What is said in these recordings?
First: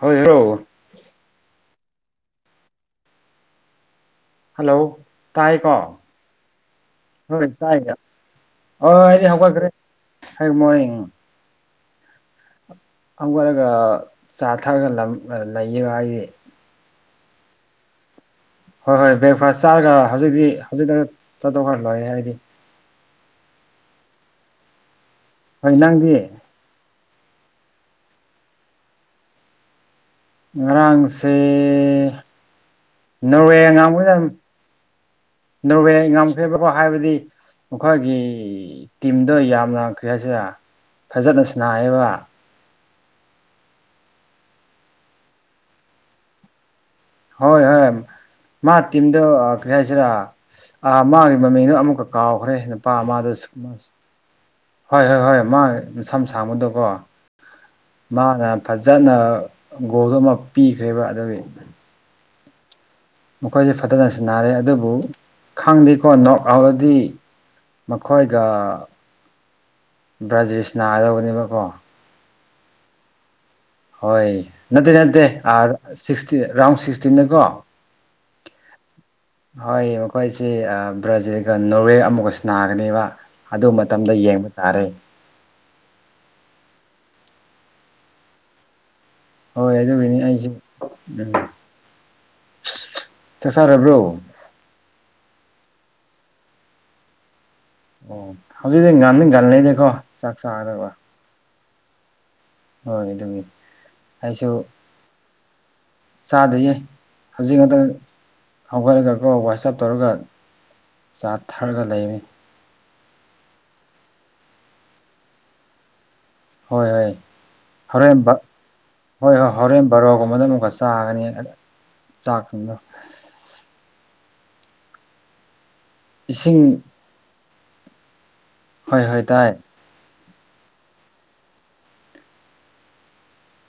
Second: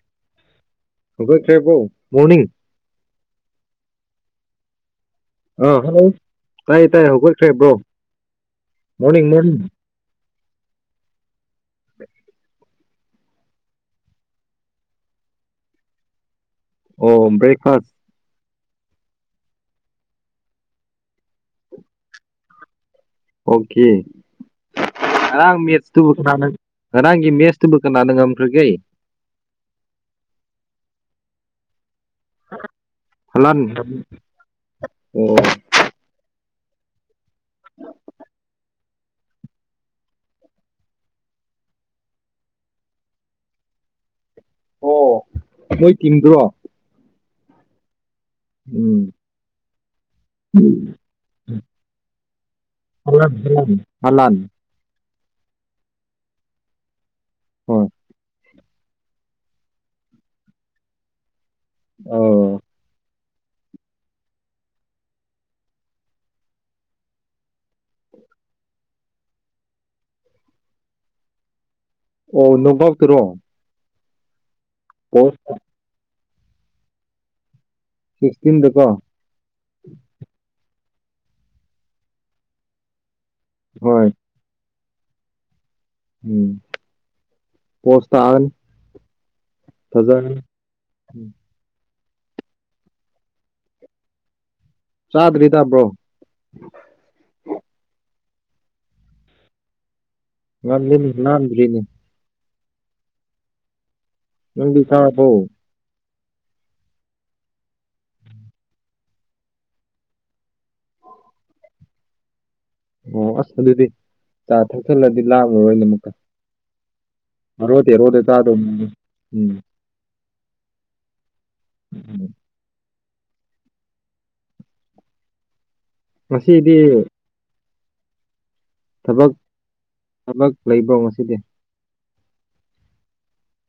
ꯍ ꯍꯂꯣ ꯑꯣꯦꯄꯣ morning hello ꯇꯥꯏ ꯀꯣ ꯑꯥ ꯍꯜꯂꯣ ꯇꯥꯏꯌꯦ ꯇꯥꯏꯌꯦ ꯍꯣꯏ ꯍꯧꯒꯠꯈ꯭ꯔꯦ ꯕ꯭ꯔꯣ ꯇꯥꯏ ꯃꯣꯔꯅꯤꯡ ꯑꯣꯗꯤ ꯃꯣꯔꯅꯤꯡ ꯍ꯭ꯔꯦ ꯃꯣꯔꯅꯤꯡ ꯑꯃꯒꯠꯂꯒ ꯆꯥ ꯊꯛꯑꯒ ꯂꯩꯌꯦꯕ ꯍꯥꯏꯗꯤ ꯑꯣ ꯕ꯭ꯔꯦꯛꯐꯥꯁ ꯍꯣꯏ ꯍꯣꯏ ꯕ꯭ꯔꯦꯛꯐꯥꯁ ꯆꯥꯔꯒ ꯍꯧꯖꯤꯛꯇꯤ ꯍꯧꯖꯤꯛꯇ ꯆꯥꯠꯇꯣꯛꯈ꯭ꯔ ꯂꯣꯏꯔꯦ ꯍꯥꯏꯗꯤ ꯑꯣꯀꯦ ꯑꯔꯥꯡ ꯍꯣꯏ ꯃꯦꯆꯇꯕꯨ ꯅꯪꯗꯤ ꯈꯔꯥꯡ ꯏꯃꯦꯦꯁꯇꯕꯨ ꯀꯅꯥꯅ ꯃꯈ꯭ꯔꯒꯦ ꯉꯔꯥꯡꯁꯦ ꯅꯣꯔꯋꯦ ꯍꯂꯥꯟ ꯑꯉꯥꯡꯝ ꯌꯥꯝ ꯑꯣ ꯅꯣꯔꯋꯦꯝ ꯐꯦꯕꯀꯣ ꯍꯥꯏꯕꯗꯤ ꯑꯩꯈꯣꯏꯒꯤ ꯇꯤꯝꯗ ꯌꯥꯝꯅ ꯀ꯭ꯔꯤꯁꯤꯗ ꯐꯖꯅ ꯁꯅꯥꯕ ꯑꯣ ꯅꯣꯏ ꯇꯤꯝꯗ꯭ꯔꯣ ꯍꯣꯏ ꯍꯣꯏ ꯃꯥ ꯇꯝꯗ ꯁꯤꯅ ꯃꯥꯒꯤ ꯃꯃꯤꯅ ꯑꯃꯨꯛꯀ ꯀꯥꯎꯈ꯭ꯔꯦ ꯁꯤ ꯅꯨꯄꯥ ꯑꯃꯗꯨ ꯍꯂꯥꯟ ꯍꯂꯥꯟ ꯍꯣꯏ ꯍꯣꯏ ꯍꯣꯏ ꯃꯥ ꯁꯝ ꯁꯥꯡꯕꯗꯣꯀꯣ ꯍꯣꯏ ꯃꯥꯅ ꯐꯖꯅ ꯒꯣꯜꯗ ꯑꯃ ꯄꯤꯈ꯭ꯔꯦꯕ ꯑꯗꯨꯒꯤ ꯑꯣ ꯃꯈꯣꯏꯁꯦ ꯐꯖꯅ ꯁꯤꯟꯅꯔꯦ ꯑꯗꯨꯕꯨ ꯈꯪꯗꯦꯀꯣ ꯅꯣꯛ ꯑꯥꯎꯂꯗꯤ ꯃꯈꯣꯏꯒ ꯕ꯭ꯔꯥꯖꯤꯁꯅꯥꯗꯧꯕꯅꯦꯕꯀꯣ ꯑꯣ ꯅꯣꯡꯐꯥꯎꯛꯇꯔꯣ ꯍꯣꯏ ꯅꯠꯇꯦ ꯅꯠꯇꯦ ꯁꯤꯁꯇ ꯔꯥꯎꯟ ꯁꯤꯛꯁꯇꯤꯟꯟꯅꯀꯣ ꯁꯤꯛꯁꯇꯤꯟꯗꯀꯣ ꯍꯣꯏ ꯃꯈꯣꯏꯁꯤꯦ ꯕ꯭ꯔꯖꯤꯜꯒ ꯅꯋꯦ ꯑꯃꯒꯁꯨ ꯅꯥꯒꯅꯦꯕ ꯑꯗꯨ ꯍꯣꯏ ꯃꯇꯝꯗ ꯌꯦꯡꯕ ꯇꯥꯔꯦ ꯎꯝ ꯄꯣꯁꯇꯕꯦꯟ ꯍꯣꯏ ꯑꯗꯨꯒꯤꯅꯤ ꯑꯩꯁꯨ ꯎꯝ ꯆꯁꯔꯦꯕ꯭ꯔꯣ ꯌꯥꯗꯔꯤꯗꯕ꯭ꯔꯣ ꯑꯣ ꯍꯧꯖꯤꯛꯗꯤ ꯉꯥꯟꯅ ꯥꯟꯅꯅꯦꯦꯀꯣ ꯉ ꯏꯜ ꯅꯔꯤ ꯏ ꯍꯣꯏ ꯑꯗꯨꯃꯤ ꯪꯗꯤ ꯁꯥꯠ ꯍ ꯆꯥꯗꯌꯦ ꯍꯧꯖꯤꯛ ꯉꯛꯇꯪ ꯍꯧꯒꯠꯂꯒꯀꯣ ꯋꯥꯆꯞ ꯇꯧꯔꯒ ꯆꯥ ꯊꯔꯒ ꯂꯩꯃꯤ ꯑꯣ ꯑꯁ ꯑꯗꯨꯗꯤ ꯆꯥ ꯊꯛꯆꯜꯂꯗꯤ ꯂꯥꯛꯂꯔꯣꯏꯅ ꯑꯃꯨꯛꯀ ꯍꯣꯏ ꯍꯣꯏ ꯕꯥꯔꯣ ꯍꯣꯔꯦꯟ ꯇꯦꯔꯣꯗ ꯆꯥꯗꯧꯅꯤ ꯍꯣꯏ ꯍꯣꯏ ꯎꯝ ꯍꯣꯔꯦꯟ ꯕꯥꯔꯣꯒ ꯗ ꯑꯃꯨꯛꯀ ꯆꯥꯒꯅꯤ ꯎꯝ ꯆꯥꯛꯇꯗꯣ ꯉꯁꯤꯗꯤ ꯏꯁꯤꯡ ꯍꯣꯏ ꯍꯣꯏ ꯊꯕꯛ ꯇꯥꯏ ꯊꯕꯛ ꯂꯩꯕꯧ ꯉꯁꯤꯗꯤ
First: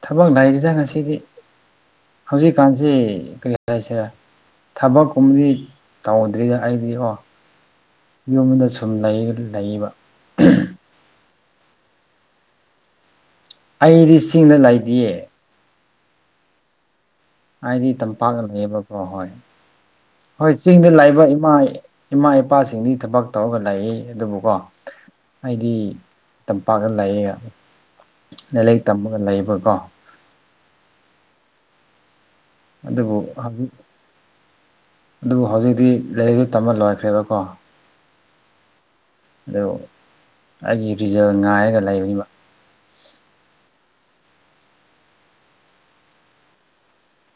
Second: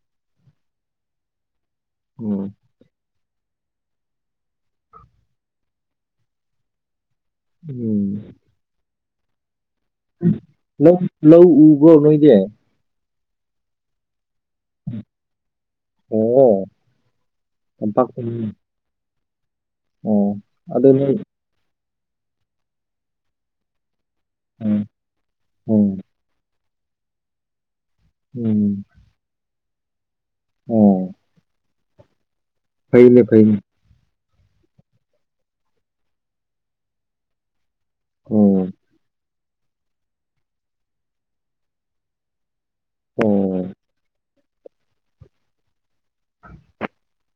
ꯊꯕꯛ ꯂꯏꯁꯤꯗ ꯉꯁꯤꯗꯤ ꯎꯝ ꯍꯧꯖꯤꯛꯀꯥꯟꯁꯤ ꯁꯔꯦ ꯊꯕꯛꯀꯨꯝꯕꯗꯤ ꯇꯧꯗ꯭ꯔꯤꯗ ꯑꯩꯗꯤ ꯑꯣ ꯎꯝ ꯁꯨꯝ ꯂꯩꯕ ꯂꯧ ꯂꯧ ꯎꯕ꯭ꯔꯣ ꯅꯣꯏꯗꯤ ꯑꯩꯗꯤ ꯆꯤꯡꯗ ꯂꯩꯇꯌꯦ ꯑꯣ ꯍꯥꯏꯗꯤ ꯇꯝꯄꯥꯛ ꯂꯩꯌꯦꯕꯀꯣ ꯍꯣꯏ ꯑꯣ ꯍꯣꯏ ꯆꯤꯡꯗ ꯑꯗꯨ ꯅꯣꯏ ꯂꯥꯛꯏꯕ ꯏꯃꯥ ꯏꯃꯥ ꯏꯄꯥꯁꯤꯡꯗꯤ ꯊꯕꯛ ꯇꯧꯔꯒ ꯂꯩ ꯑꯗꯨꯕꯨꯀꯣ ꯎꯝ ꯍꯥꯏꯗꯤ ꯎꯝ ꯇꯝꯄꯥꯛꯇ ꯂꯩꯌꯦ ꯂꯥꯏꯔꯤꯛ ꯎꯝ ꯇꯝꯃꯒ ꯂꯩꯕꯀꯣ ꯑꯣ ꯑꯗꯨꯕꯨ ꯐꯩꯅꯦ ꯐꯩꯅꯦ ꯍꯧꯖꯤꯛ ꯑꯗꯨꯕꯨ ꯍꯧꯖꯤꯛꯇꯤ ꯂꯥꯏꯔꯤꯛꯁꯨ ꯇꯝꯕ ꯂꯣꯏꯈ꯭ꯔꯦꯕꯀꯣ ꯑꯣ ꯑꯗꯨ ꯑꯩꯒꯤ ꯔꯤꯖꯜ ꯉꯥꯏꯔꯒ ꯂꯩꯕꯅꯤꯕ ꯑꯣꯝ [inaudible]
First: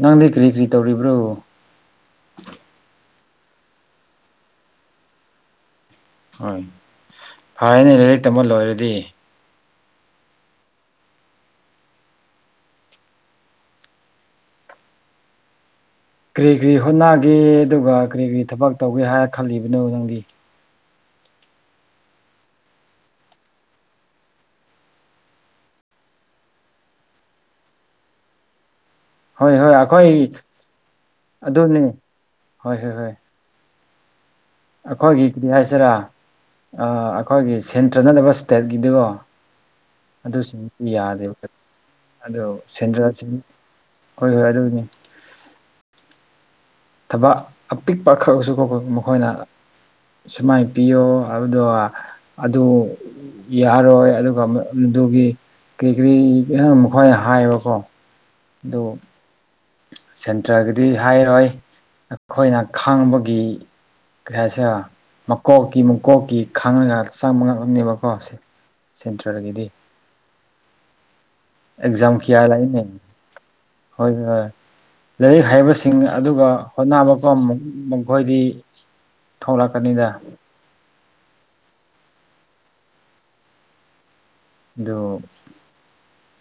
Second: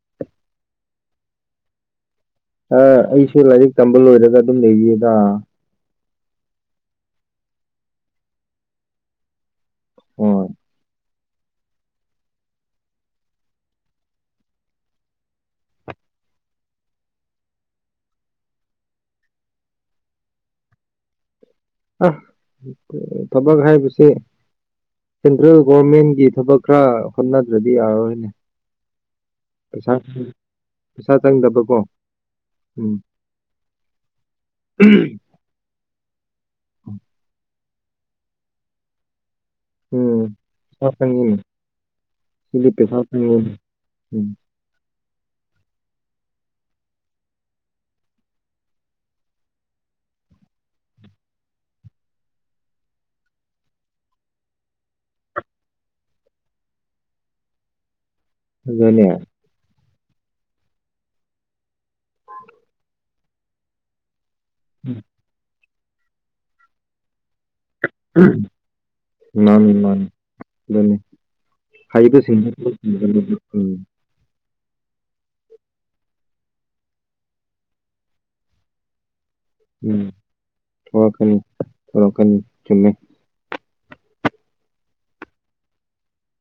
ꯅꯪꯗꯤ ꯀꯔꯤ ꯀꯔꯤ ꯇꯧꯔꯤꯕ꯭ꯔꯣ ꯑ ꯑꯩꯁꯨ ꯂꯥꯏꯔꯤꯛ ꯇꯝꯕ ꯂꯣꯏꯔꯒ ꯑꯗꯨꯝ ꯂꯩꯔꯤꯗ ꯍꯣꯏ ꯐꯔꯦꯅꯦ ꯂꯥꯏꯔꯤꯛ ꯇꯝꯃ ꯂꯣꯏꯔꯗꯤ ꯍꯣꯏ ꯀꯔꯤ ꯀꯔꯤ ꯍꯣꯠꯅꯒꯦ ꯑꯗꯨꯒ ꯀꯔꯤ ꯀꯔꯤ ꯊꯕꯛ ꯇꯧꯒꯦ ꯍꯥꯏꯔ ꯈꯜꯂꯤꯕꯅꯣ ꯅꯪꯗꯤ ꯑꯁ ꯊꯕꯛ ꯍꯥꯏꯕꯁꯦ ꯁꯦꯟꯇ꯭ꯔꯦꯜ ꯒꯣꯔꯚꯃꯦꯟꯒꯤ ꯊꯕꯛ ꯈꯔ ꯍꯣꯠꯅꯗ꯭ꯔꯗꯤ ꯌꯥꯔꯔꯣꯏꯅꯦ ꯍꯣꯏ ꯍꯣꯏ ꯄꯩꯁꯥ ꯑꯩꯈꯣꯏ ꯄꯩꯁꯥ ꯆꯪꯗꯕꯀꯣ ꯑꯗꯨꯅꯤ ꯍꯣꯏ ꯍꯣꯏ ꯎꯝ ꯍꯣꯏ ꯑꯩꯈꯣꯏꯒꯤ ꯀꯔꯤ ꯍꯥꯏꯁꯤꯔꯥ ꯑꯩꯈꯣꯏꯒꯤ ꯁꯦꯟꯇ꯭ꯔ ꯅꯠꯇꯕ ꯏꯁꯇꯦꯠꯀꯤꯗꯨꯒꯣ ꯎꯝ ꯑꯗꯨꯁꯤꯡꯁꯨ ꯄꯩꯁꯥ ꯆꯪꯉꯤꯅꯦ ꯌꯥꯗꯦꯕ ꯑꯣ ꯁꯤꯗꯤ ꯄꯩꯁꯥ ꯁꯦꯟꯗ꯭ꯔꯁꯤ ꯆꯪꯉꯤꯅꯦ ꯍꯣꯏ ꯎꯝ ꯍꯣꯏ ꯑꯗꯨꯅꯤ ꯊꯕꯛ ꯑꯄꯤꯛꯄ ꯈꯛꯁꯨ ꯃꯈꯣꯏꯅ ꯁꯨꯃꯥꯏꯅ ꯄꯤꯌꯣ ꯑꯗꯣ ꯑꯗꯨ ꯌꯥꯔꯣꯏ ꯑꯗꯨꯒ ꯑꯗꯨꯒꯤ ꯀꯔꯤ ꯀꯔꯤ ꯃꯈꯣꯏꯅ ꯍꯥꯏꯌꯦꯕꯀꯣ ꯑꯗꯨ ꯑꯗꯨꯅ ꯁꯦꯟꯇ꯭ꯔꯒꯤꯗꯤ ꯍꯥꯏꯔꯣꯏ ꯑꯩꯈꯣꯏꯅ ꯈꯥꯡꯕꯒꯤ ꯀꯔꯤ ꯍꯥꯏꯁꯤꯔ ꯃꯀꯣꯛꯀꯤ ꯃꯀꯣꯛꯀꯤ ꯈꯥꯡꯉꯒ ꯆꯪ ꯐꯅꯦꯕꯀꯣ ꯁꯦꯟꯇ꯭ꯔꯒꯤꯗꯤ ꯃꯥꯅꯤ ꯃꯥꯅꯤ ꯑꯗꯨꯅꯤ ꯑꯦꯛꯖꯥꯝ ꯍꯥꯏꯗ ꯀꯌꯥ ꯂꯥꯛꯏꯅꯦ ꯁꯤꯁꯤꯡꯒꯥꯄꯨꯔ ꯎꯝ [unintelligible] ꯍꯣꯏ ꯍꯣꯏ ꯂꯥꯏꯔꯤꯛ ꯍꯩꯕꯁꯤꯡ ꯑꯗꯨꯒ ꯍꯣꯠꯅꯕ ꯃꯈꯣꯏꯗꯤ ꯎꯝ ꯊꯣꯛꯂꯛꯀꯅꯤꯗ ꯊꯀꯅꯤ ꯊꯀꯅꯤ ꯆꯨꯝꯃꯦ ꯑꯗꯨ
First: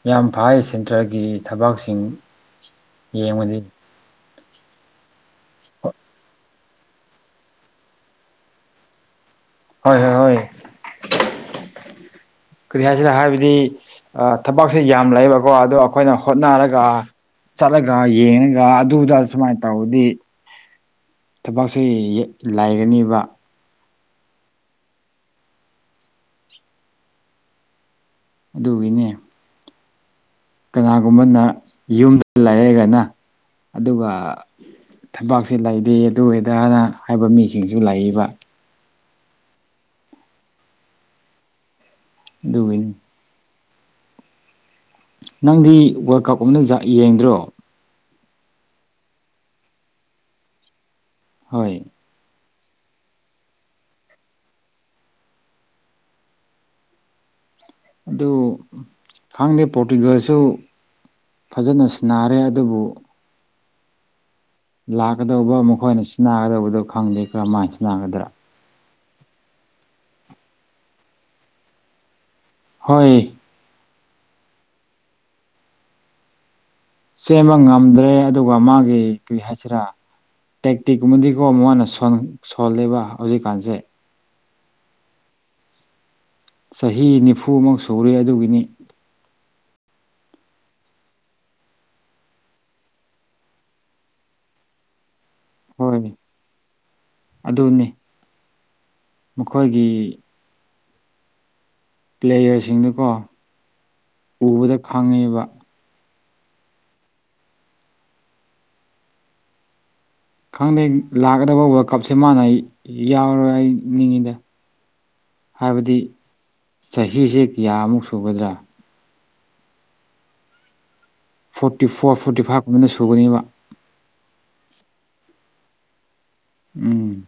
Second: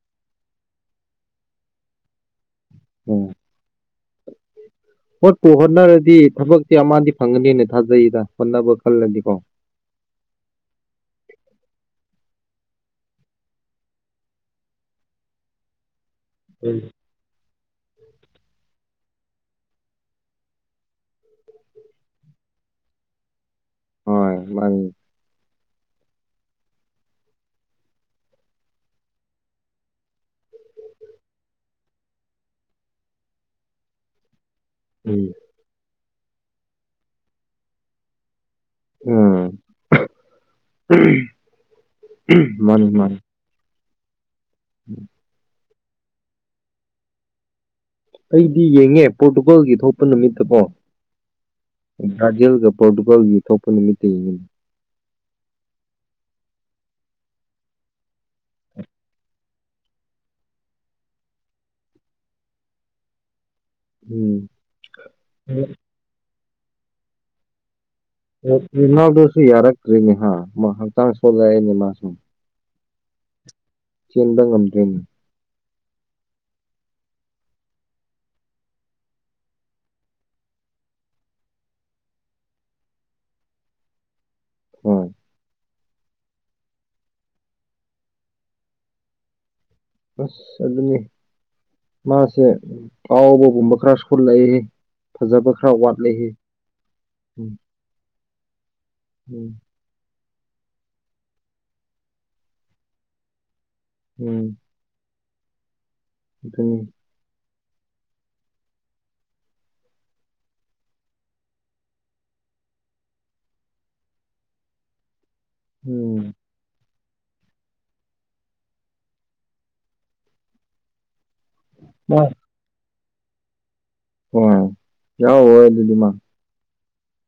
ꯌꯥꯝ ꯐꯥꯏ ꯁꯦꯟꯇ꯭ꯔꯒꯤ ꯊꯕꯛꯁꯤꯡ ꯎꯝ ꯌꯦꯡꯕꯗꯤ ꯍꯣꯠꯄꯨ ꯍꯣꯠꯅꯔꯗꯤ ꯊꯕꯛ ꯁꯤ ꯑꯃꯗꯤ ꯐꯪꯒꯅꯤꯅꯦ ꯊꯥꯖꯩꯗ ꯍꯣꯠꯅꯕ ꯈꯜꯂꯗꯤꯀꯣ ꯍꯣꯏ ꯍꯣꯏ ꯍꯣꯏ ꯀꯔꯤ ꯍꯥꯏꯁꯤꯅ ꯍꯥꯏꯕꯗꯤ ꯊꯕꯛꯁꯦ ꯌꯥꯝ ꯂꯩꯌꯦꯕꯀꯣ ꯑꯗꯣ ꯑꯩꯈꯣꯏꯅ ꯍꯣꯠꯅꯔꯒ ꯆꯠꯂꯒ ꯌꯦꯡꯉꯒ ꯑꯗꯨꯗ ꯁꯨꯃꯥꯏꯅ ꯇꯧꯔꯗꯤ ꯊꯕꯛꯁꯤ ꯂꯥꯏꯒꯅꯦꯕ ꯍꯣꯏ ꯃꯥ ꯑꯗꯨꯒꯤꯅꯦ ꯀꯅꯥꯒꯨꯝꯕꯅ ꯌꯨꯝꯗ ꯂꯩꯔꯒꯅ ꯑꯗꯨꯒ ꯎꯝ ꯊꯕꯛꯁꯦ ꯂꯩꯇꯦ ꯑꯗꯨ ꯑꯣꯏ ꯑꯗꯥꯅ ꯍꯥꯏꯕ ꯃꯤꯁꯤꯡꯁꯨ ꯂꯩꯌꯦꯅ ꯎꯝ ꯃꯥꯅꯤ ꯑꯗꯨꯒꯤꯅꯤ ꯃꯥꯅꯤ ꯎꯝ ꯅꯪꯗꯤ ꯋꯥꯔꯜ ꯀꯞ ꯌꯦꯡꯗ꯭ꯔꯣ ꯑꯩꯗꯤ ꯌꯦꯡꯉꯦ ꯄꯣꯔꯇꯨꯒꯥꯜꯒꯤ ꯊꯣꯛꯄ ꯅꯨꯃꯤꯠꯇꯀꯣ ꯍꯣꯏ ꯕ꯭ꯔꯥꯖꯤꯜꯒ ꯄꯣꯔꯇꯨꯒꯥꯜꯒꯤ ꯊꯣꯛꯄ ꯅꯨꯃꯤꯠꯇ ꯌꯦꯡꯉꯤꯅꯤ ꯑꯗꯨ ꯈꯪꯗꯦ ꯄꯣꯔꯇꯤꯒꯜꯁꯨ ꯐꯖꯅ ꯁꯥꯟꯅꯔꯦ ꯑꯗꯨꯕꯨ ꯎꯝ ꯂꯥꯛꯀꯗꯧꯕ ꯃꯈꯣꯏꯅ ꯁꯤꯖꯤꯟꯅꯒꯗꯧꯕꯗꯣ ꯈꯪꯗꯦ ꯀꯔꯝꯍꯥꯏꯅ ꯁꯥꯟꯅꯒꯗ꯭ꯔꯥ ꯔꯣꯅꯥꯜꯗꯣꯁꯤ ꯌꯥꯔꯛ ꯀ꯭ꯔꯤꯅꯤ ꯍꯥꯥ ꯍꯛꯆꯥꯡ ꯁꯣꯜꯅꯤ ꯃꯥꯁꯨꯝ ꯍꯣꯏ ꯆꯦꯟꯕ ꯉꯝꯗ꯭ꯔꯤꯅꯦ ꯆꯦꯟꯕ ꯉꯝꯗ꯭ꯔꯦ ꯑꯗꯨꯒ ꯃꯥꯒꯤ ꯀꯔꯤ ꯍꯥꯏꯁꯤꯔꯥ ꯇꯦꯛꯇꯤꯛꯀꯨꯝꯕꯗꯤꯀꯣ ꯃꯅ ꯁꯣꯜꯂꯦꯕ ꯍꯧꯖꯤꯛꯀꯥꯟꯁꯦ ꯍꯣꯏ ꯆꯍꯤ ꯅꯤꯐꯨꯃꯛ ꯁꯨꯔꯦ ꯑꯗꯨꯒꯤꯅꯤ ꯑꯁ ꯑꯗꯨ ꯑꯗꯨꯅꯦ ꯃꯥꯁꯦ ꯑꯥꯎꯕꯒꯨꯝꯕ ꯈꯔ ꯁꯨꯜꯂꯛꯏ ꯐꯖꯕ ꯈꯔ ꯋꯥꯠꯂꯤ ꯍꯣꯏ ꯎꯝ ꯑꯗꯨꯅꯤ ꯎꯝ ꯃꯈꯣꯏꯒꯤ ꯄ꯭ꯂꯦꯌꯔꯁꯤꯡꯗꯨꯀꯣ ꯎꯕꯗ ꯈꯪꯉꯦꯕ ꯑꯗꯨ ꯈꯪꯗꯦ ꯂꯥꯛꯀꯗꯕ ꯋꯥꯔꯜ ꯀꯞꯁꯦ ꯃꯥꯅ ꯌꯥꯎꯔꯣꯏ ꯍꯥꯏ ꯅꯤꯡꯉꯤꯗ ꯍꯥꯏꯕꯗꯤ ꯎꯝ ꯆꯍꯤꯁꯦ ꯀꯌꯥꯃꯨꯛ ꯁꯨꯒꯗ꯭ꯔꯥ ꯐꯣꯔꯇꯤ ꯐꯣꯔ ꯐꯣꯔꯇꯤ ꯐꯥꯏꯚꯀꯨꯝꯃꯤꯅ ꯁꯨꯒꯅꯦꯕ ꯑꯣ ꯌꯥꯎ ꯍꯗꯤꯃ ꯎꯝ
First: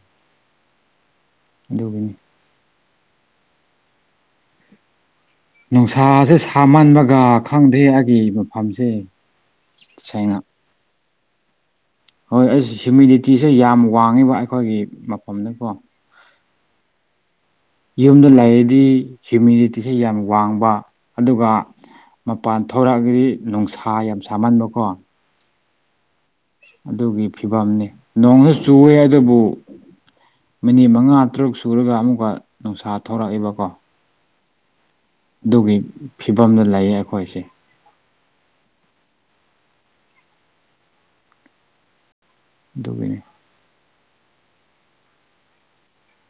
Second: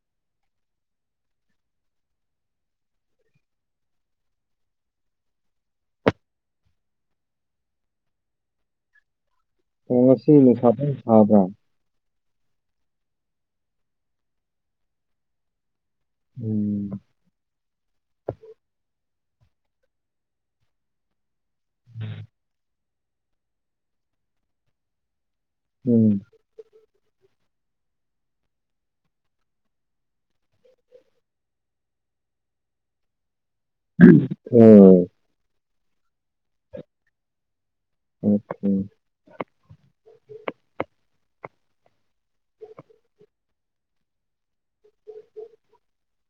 ꯗꯣꯛꯒꯅꯤ ꯅꯨꯡꯁꯥꯁꯦ ꯁꯥꯃꯟꯕꯒ ꯈꯪꯗ꯭ꯦ ꯑꯩꯒꯤ ꯃꯐꯝꯁꯦ ꯁꯦꯡꯅ ꯀꯁꯤꯁꯗ ꯁꯥꯕ꯭ꯔꯥ ꯍꯣꯏ ꯑꯁ ꯍ꯭ꯨꯃꯤꯗꯤꯇꯤꯁꯦ ꯌꯥꯝ ꯋꯥꯡꯉꯤꯕ ꯑꯩꯈꯣꯏꯒꯤ ꯃꯐꯝꯗꯀꯣ ꯎꯝ ꯌꯨꯝꯗ ꯂꯩꯔꯤꯗꯤ ꯍꯤꯌꯨꯃꯤꯗꯤꯇꯤꯁꯦ ꯌꯥꯝ ꯋꯥꯡꯕ ꯑꯗꯨꯒ ꯃꯄꯥꯟ ꯊꯣꯔꯛꯑꯒꯗꯤ ꯅꯨꯡꯁꯥ ꯌꯥꯝ ꯁꯥꯃꯟꯕꯀꯣ ꯎꯝ ꯑꯗꯨꯒꯤ ꯐꯤꯕꯝꯅꯤ ꯅꯣꯡꯁꯨ ꯆꯨꯏꯦ ꯑꯗꯨꯕꯨ ꯃꯤꯅꯤꯠ ꯃꯉꯥ ꯇꯔꯨꯛ ꯁꯨꯔꯒ ꯑꯃꯨꯛꯀ ꯅꯨꯡꯁꯥ ꯊꯧꯔꯛꯏꯦꯕꯀꯣ ꯑꯣꯝ ꯑꯗꯨꯒꯤ ꯐꯤꯕꯝꯗ ꯂꯩꯌꯦ ꯑꯩꯈꯣꯏꯁꯦ ꯑꯣꯝ ꯑꯗꯨꯗꯨꯒꯤꯅꯤ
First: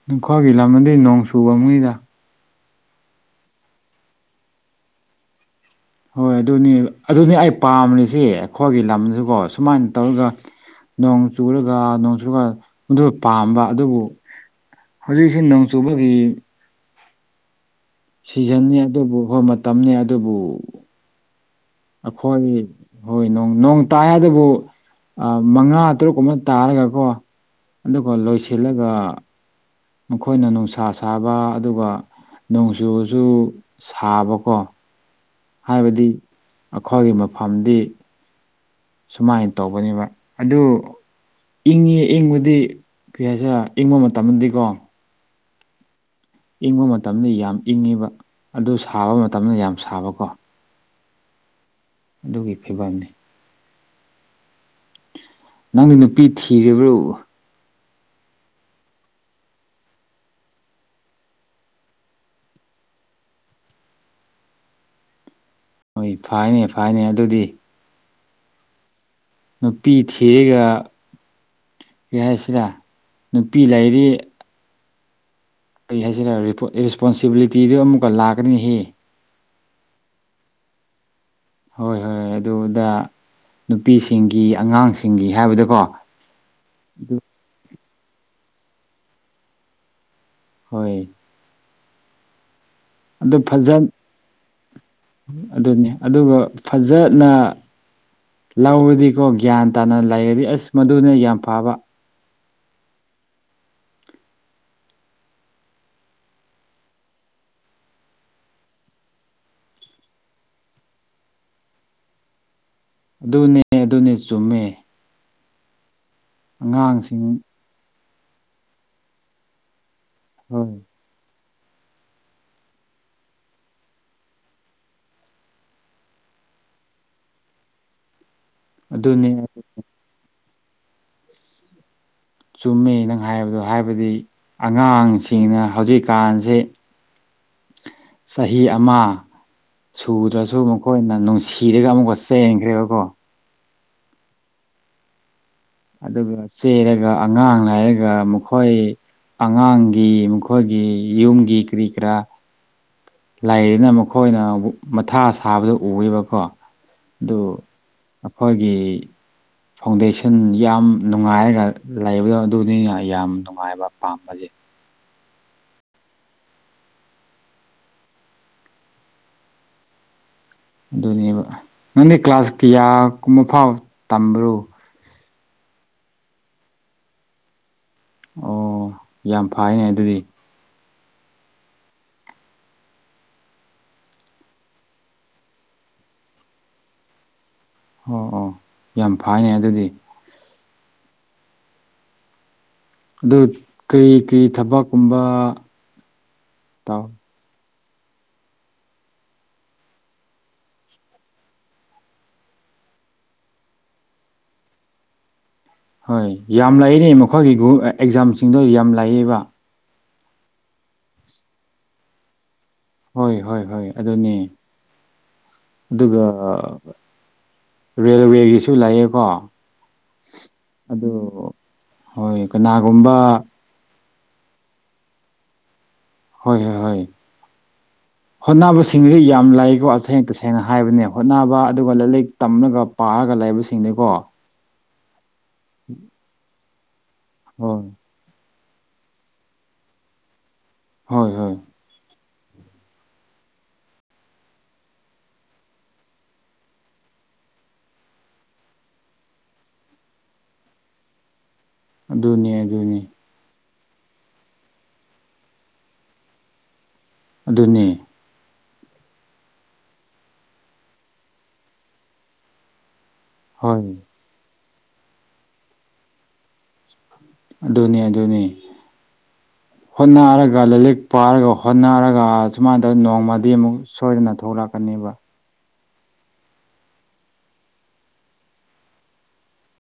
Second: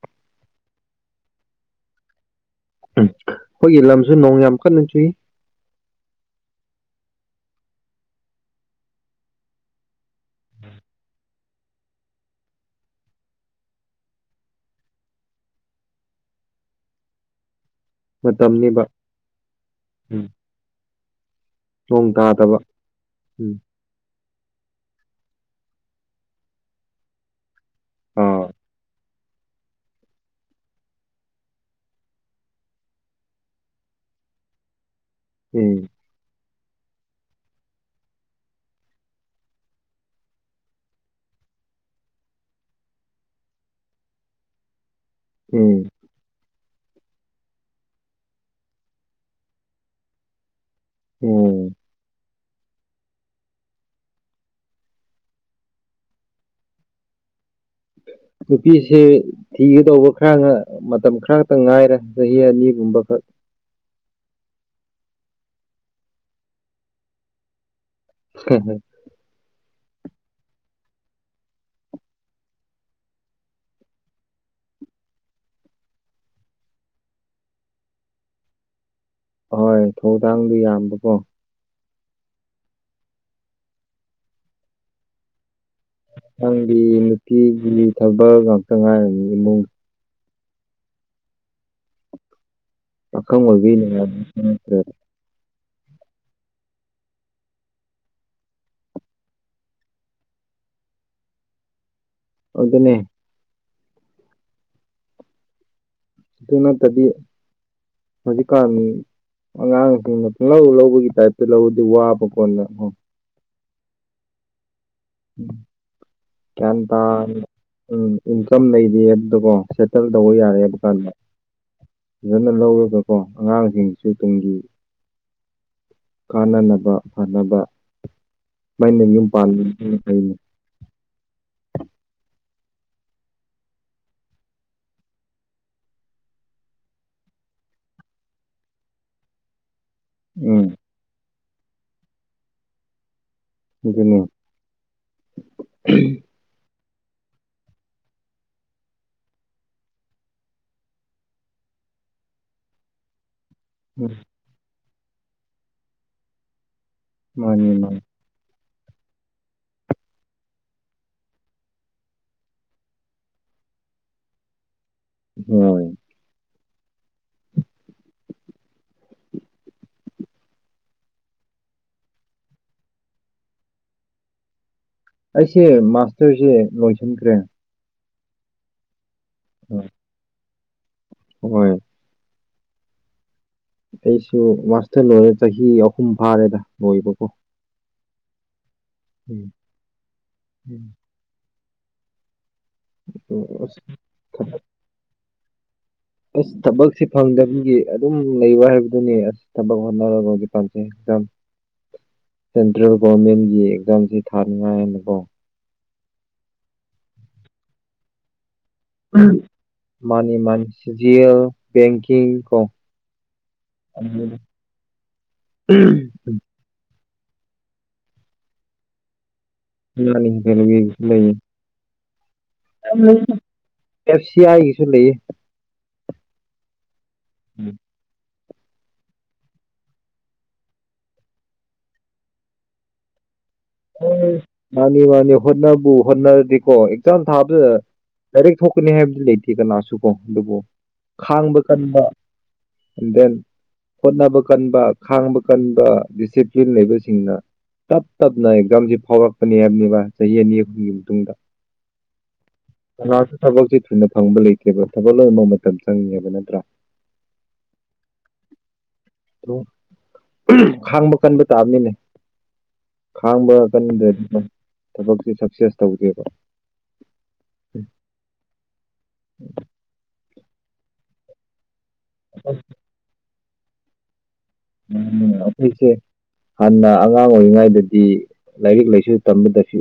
ꯅꯈꯣꯏꯒꯤ ꯂꯝ ꯑꯩ ꯅꯣꯡ ꯆꯨꯕ ꯃꯤꯗ ꯎꯝ ꯑꯩꯈꯣꯏꯒꯤ ꯂꯝꯁꯨ ꯅꯣꯡ ꯌꯥꯝ ꯀꯟꯅ ꯆꯨꯏ ꯍꯣꯏ ꯑꯗꯨꯅꯤ ꯑꯗꯨꯅꯤ ꯑꯩ ꯄꯥꯝꯔꯤꯁꯤ ꯑꯩꯈꯣꯏꯒꯤ ꯂꯝꯁꯤꯀꯣ ꯁꯨꯃꯥꯏꯅ ꯇꯧꯔꯒ ꯅꯣꯡ ꯆꯨꯔꯒ ꯅꯣꯡ ꯆꯨꯔꯒ ꯃ ꯄꯥꯝꯕ ꯑꯗꯨꯕꯨ ꯍꯧꯖꯤꯛꯁꯤ ꯅꯣꯡ ꯆꯨꯕꯒꯤ ꯁꯤꯖꯟꯅꯤ ꯃꯇꯝꯅꯤꯕ ꯑꯗꯨꯕꯨ ꯍꯣꯏ ꯃꯇꯝꯅꯤꯅꯦ ꯎꯝ ꯑꯗꯨꯕꯨ ꯅꯣꯡ ꯇꯥꯗꯕ ꯑꯩꯈꯣꯏ ꯍꯣꯏ ꯎꯝ ꯅꯣꯡ ꯇꯥꯏ ꯑꯗꯨꯕꯨ ꯃꯉꯥ ꯇꯔꯨꯛꯀꯨꯝꯕ ꯇꯥꯔꯒꯀꯣ ꯑꯗꯨꯒ ꯑꯥ ꯂꯣꯏꯁꯤꯜꯂꯒ ꯃꯈꯣꯏꯅ ꯅꯨꯡꯁꯥ ꯁꯥꯕ ꯑꯗꯨꯒ ꯅꯣꯡꯆꯨꯕꯁꯨ ꯁꯥꯕꯀꯣ ꯎꯝ ꯍꯥꯏꯕꯗꯤ ꯑꯩꯈꯣꯏꯒꯤ ꯃꯐꯝꯗꯤ ꯁꯨꯃꯥꯏꯅ ꯇꯧꯕꯅꯦꯕ ꯑꯗꯨ ꯏꯪꯉꯦ ꯏꯪꯕꯗꯤ ꯀꯩ ꯍꯥꯏꯁꯦ ꯏꯪꯕ ꯃꯇꯝꯗꯗꯤꯀꯣ ꯎꯝ ꯏꯪꯕ ꯃꯇꯝꯗ ꯌꯥꯝ ꯏꯪꯉꯤꯕ ꯑꯗꯨ ꯁꯥꯕ ꯃꯇꯝꯗ ꯌꯥꯝ ꯁꯥꯕꯀꯣ ꯎꯝ ꯑꯗꯨꯒꯤ ꯐꯤꯕꯝꯅꯤ ꯅꯪꯗꯤ ꯅꯨꯄꯤ ꯊꯤ꯭ꯔꯣ ꯅꯨꯄꯤꯁꯦ ꯊꯤꯒꯗꯧꯕ ꯈꯔ ꯃꯇꯝ ꯈꯔꯇ ꯉꯥꯏꯔꯦ ꯆꯍꯤ ꯑꯅꯤꯒꯨꯝꯕꯈꯛ [unintelligible] ꯍꯣꯏ ꯐꯥꯏꯅꯦ ꯐꯥꯏꯅꯦ ꯑꯗꯨꯗꯤ ꯍ ꯍ ꯅꯨꯄꯤ ꯊꯤꯔꯒ ꯀꯔꯤ ꯍꯥꯏꯁꯤꯔ ꯅꯨꯄꯤ ꯂꯩꯔꯤ ꯀꯔꯤ ꯍꯥꯏꯁꯤꯔ ꯔꯦꯁꯄꯣꯟꯁꯤꯕꯤꯂꯤꯇꯤꯗꯨ ꯑꯃꯨꯛꯀ ꯂꯥꯛꯀꯅꯤꯍꯦ ꯍꯣꯏ ꯊꯧꯗꯥꯡꯗꯤ ꯌꯥꯝꯕꯀꯣ ꯍꯣꯏ ꯍꯣꯏ ꯑꯗꯨꯗ ꯅꯨꯄꯤꯁꯤꯡꯒꯤ ꯑꯉꯥꯡꯁꯤꯡꯒꯤ ꯍꯥꯏꯕꯗ ꯅꯪꯗꯤ ꯅꯨꯄꯤ ꯨꯂꯤ ꯊꯕꯛ ꯉꯥꯛꯇ ꯉꯥꯏꯔꯅꯤ ꯏꯃꯨꯡ ꯍꯣꯏ ꯑꯗꯨ ꯄꯀꯝ ꯐꯖ ꯑꯣꯏꯕ ꯑꯗꯨꯅꯤ ꯑꯗꯨꯒ ꯐꯖꯅ ꯂꯧꯔꯗꯤꯀꯣ ꯒ꯭ꯌꯥꯟ ꯇꯥꯅꯅ ꯂꯩꯔꯗꯤ ꯑꯁ ꯃꯗꯨꯅꯦ ꯌꯥꯝ ꯐꯕ ꯑꯗꯨ ꯑꯗꯨꯅꯦ ꯏꯗꯨꯅ ꯇꯗꯤ ꯃꯖꯤꯀꯥꯔꯃꯤ ꯑꯉꯥꯡꯁꯤꯡ ꯂꯧ ꯂꯧꯕꯒꯤ ꯇꯥꯏꯞꯇ ꯂꯧꯧꯕꯗꯤ ꯋꯥꯕ ꯀꯣꯟꯗ ꯑꯗꯨꯅꯦ ꯑꯗꯨꯅꯦ ꯆꯨꯝꯃꯦ ꯒ꯭ꯌꯥꯟ ꯇꯥ ꯑꯉꯥꯡꯁꯤꯡ ꯎꯝ ꯏꯟꯀꯝ ꯂꯩꯔꯤ ꯑꯗꯨꯗꯀꯣ ꯜ ꯇꯧꯕ ꯌꯥꯔꯦꯕ ꯍꯣꯏ ꯀꯥꯟꯗ ꯐꯖꯅ ꯂꯧꯔꯒꯀꯣ ꯑꯉꯥꯡꯁꯤꯡꯁꯨ ꯇꯨꯡꯒꯤ ꯀꯥꯟꯅꯅꯕ ꯐꯅꯕ ꯃꯩꯅ ꯌꯨꯝ ꯑꯗꯨꯅꯦ ꯄꯅꯩꯅ ꯆꯨꯝꯃꯤ ꯅꯪ ꯍꯥꯏꯕꯗꯣ ꯍꯥꯏꯕꯗꯤ ꯑꯉꯥꯡꯁꯤꯡꯅ ꯍꯧꯖꯤꯛꯀꯥꯟꯁꯤ ꯆꯍꯤ ꯑꯃ ꯁꯨꯗ꯭ꯔꯁꯨ ꯎꯝ ꯃꯈꯣꯏꯅ ꯅꯨꯡꯁꯤ ꯀꯤꯔꯒ ꯑꯃꯨꯛ ꯋꯥꯠꯆ ꯌꯦꯡꯈ꯭ꯔꯦꯕꯀꯣ ꯑꯗꯨꯅ ꯑꯗꯨꯒ ꯆꯦꯔꯒ ꯑꯉꯥꯡ ꯍꯥꯏꯔꯒ ꯃꯈꯣꯏ ꯑꯉꯥꯡꯒꯤ ꯃꯈꯣꯏꯒꯤ ꯌꯨꯝꯒꯤ ꯀꯔꯤ ꯀꯔꯥ ꯂꯥꯏꯔꯤꯅ ꯎꯝ ꯃꯈꯣꯏꯅ ꯃꯊꯥ ꯁꯥꯕꯗ ꯎꯕꯀꯣ ꯑꯗꯨ ꯃꯥꯅꯤ ꯃꯥꯅꯤ ꯑꯩꯈꯣꯏꯒꯤ ꯐꯥꯎꯟꯗꯦꯁꯟ ꯌꯥꯝ ꯅꯨꯡꯉꯥꯏꯔꯒ ꯂꯩꯕꯗꯣ ꯑꯗꯨꯅꯤꯅ ꯌꯥꯝ ꯅꯨꯡꯉꯥꯏꯕ ꯄꯥꯝꯕꯁꯦ ꯍꯣꯏ ꯑꯗꯨꯅꯦꯕ ꯅꯪꯗꯤ ꯀ꯭ꯂꯥꯁ ꯀꯌꯥ ꯀꯨꯝꯕ ꯐꯥꯎ ꯇꯝꯕ꯭ꯔꯣ ꯑꯩꯁꯦ ꯃꯥꯁꯇꯔꯁꯦ ꯂꯣꯏꯁꯤꯟꯈ꯭ꯔꯦ ꯑꯣ ꯌꯥꯝ ꯐꯩꯅꯦ ꯑꯗꯨꯗꯤ ꯍꯣꯏ ꯑꯩꯁꯨ ꯃꯥꯁꯇꯔ ꯂꯣꯏꯔꯦ ꯆꯍꯤ ꯑꯍꯨꯝ ꯐꯥꯔꯦꯗ ꯂꯣꯏꯕꯀꯣ ꯑꯣ ꯑꯣ ꯌꯥꯝ ꯐꯅꯦ ꯑꯗꯨꯗꯤ ꯎꯝ ꯑꯗꯨ ꯑꯁ ꯀꯔꯤ ꯀꯔꯤ ꯊꯕꯛ ꯊꯕꯛꯀꯨꯝꯕ ꯑꯁ ꯊꯕꯛꯁꯦ ꯇꯧ ꯐꯪꯗꯕꯒꯤ ꯑꯗꯨꯝ ꯂꯩꯕ ꯍꯥꯏꯕꯗꯨꯅꯤ ꯑꯁ ꯊꯕꯛ ꯍꯣꯠꯅꯔꯒꯗꯤ ꯄꯥꯝꯖꯩ ꯁꯦꯟꯇ꯭ꯔꯦꯜ ꯒꯚꯃꯦꯟꯒꯤ ꯑꯦꯛꯖꯥꯝꯁꯤ ꯊꯥꯅꯤꯉꯥꯏꯅꯀꯣ ꯍꯣꯏ ꯌꯥꯝ ꯂꯥꯛꯏꯅꯦ ꯃꯈꯣꯏꯒꯤ ꯒ꯭ꯔꯨꯞ ꯑꯦꯛꯖꯥꯝꯁꯤꯡꯗꯣ ꯌꯥꯝ ꯂꯥꯛꯏꯕ ꯃꯥꯅꯤ ꯃꯅꯤꯁꯤ ꯑꯜ ꯦꯡꯀꯤꯡ ꯀꯣ ꯍꯣꯏ ꯍꯣꯏ ꯍꯣꯏ ꯑꯗꯨꯅꯦ ꯑꯗꯨꯒ ꯔꯦꯜꯋꯦꯒꯤꯁꯨ ꯂꯩꯥꯛꯌꯦꯦꯀꯣ ꯃꯥꯅꯤ ꯄꯦꯂꯁꯨ ꯂꯩꯦ ꯍꯣꯏ ꯀꯅꯥꯒꯨꯝꯕ ꯑꯦꯐ ꯁꯤ ꯑꯥꯏꯒꯤꯁꯨ ꯂꯩꯌꯦ ꯍꯣꯏ ꯍꯣꯏ ꯍꯣꯏ ꯎꯝ ꯍꯣꯠꯅꯕꯁꯤꯡꯗꯤ ꯌꯥꯝ ꯂꯥꯏꯀꯣ ꯇꯁꯦꯡ ꯇꯁꯦꯡꯅ ꯍꯥꯏꯕꯅꯦ ꯍꯣꯠꯅꯕ ꯑꯗꯨꯒ ꯂꯥꯏꯔꯤꯛ ꯇꯝꯂꯒ ꯄꯥꯔꯒ ꯂꯩꯕꯁꯤꯡ ꯤꯡꯗꯩꯀꯣ ꯑꯁ, ꯃꯥꯅꯤ ꯃꯥꯅꯤ ꯍꯣꯠꯕꯨ ꯍꯣꯠꯅꯔꯗꯤꯀꯣ ꯑꯦꯛꯖꯥꯝ ꯊꯥꯕꯗꯨꯗ ꯍꯣꯏ ꯂꯥꯏꯔꯤꯛ ꯊꯣꯛꯀꯅꯤ ꯍꯥꯏꯕꯗꯤ ꯂꯩꯇꯦ ꯀꯅꯥꯁꯨ ꯀꯣ ꯑꯗꯨꯕꯨ ꯍꯣꯏ ꯍꯣꯏ ꯈꯥꯡꯕ ꯀꯟꯕ ꯑꯦ ꯗꯦꯟ ꯍꯣꯠꯅꯕ ꯀꯟꯕ ꯈꯥꯡꯕ ꯀꯟꯕ ꯗꯤꯁꯤꯄ꯭ꯂꯤꯟ ꯂꯩꯕꯁꯤꯡꯅ ꯇꯞ ꯇꯞ ꯅ ꯑꯦꯛꯖꯥꯝꯁꯤ ꯐꯥꯎꯔꯛꯄꯅꯤ ꯍꯥꯏꯕꯅꯦꯕ ꯆꯍꯤ ꯑꯅꯤ ꯑꯍꯨꯝꯒꯤ ꯃꯇꯨꯡꯗ ꯑꯗꯨꯅꯦ ꯑꯗꯨꯅꯦ ꯁꯤꯅ ꯐꯪꯕ ꯂꯩꯇꯦꯕ ꯊꯕꯛ ꯂꯣꯏꯅꯃꯛ ꯃꯇꯝ ꯆꯪꯉꯦꯕ ꯅꯠꯇ꯭ꯔꯥ ꯑꯗꯨꯅꯦ ꯈꯥꯡꯕ ꯀꯟꯕ ꯇꯥꯕꯅꯤꯅꯦ ꯈꯥꯡꯕ ꯍꯣꯏ ꯀꯟꯗꯗꯤ ꯊꯕꯛꯁꯦ ꯁꯛꯁꯦꯁ ꯇꯧꯗꯦꯕ ꯑꯗꯨꯅꯤ ꯑꯗꯨꯅꯤ ꯍꯣꯠꯅꯔꯒ ꯂꯥꯏꯔꯤꯛ ꯄꯥꯔꯒ ꯍꯣꯠꯅꯔꯒ ꯁꯨꯃꯥꯏꯅ ꯅꯣꯡꯃꯗꯤ ꯑꯃꯨꯛ ꯁꯣꯏꯗꯅ ꯊꯣꯛꯂꯛꯀꯅꯦꯕ ꯑꯩꯁꯦ ꯍꯅ ꯑꯉꯥꯡ ꯑꯣꯏꯔꯤꯉꯩꯗꯗꯤ ꯂꯥꯏꯔꯤꯛ ꯂꯥꯏꯁꯨ ꯇꯝꯕꯗꯁꯨ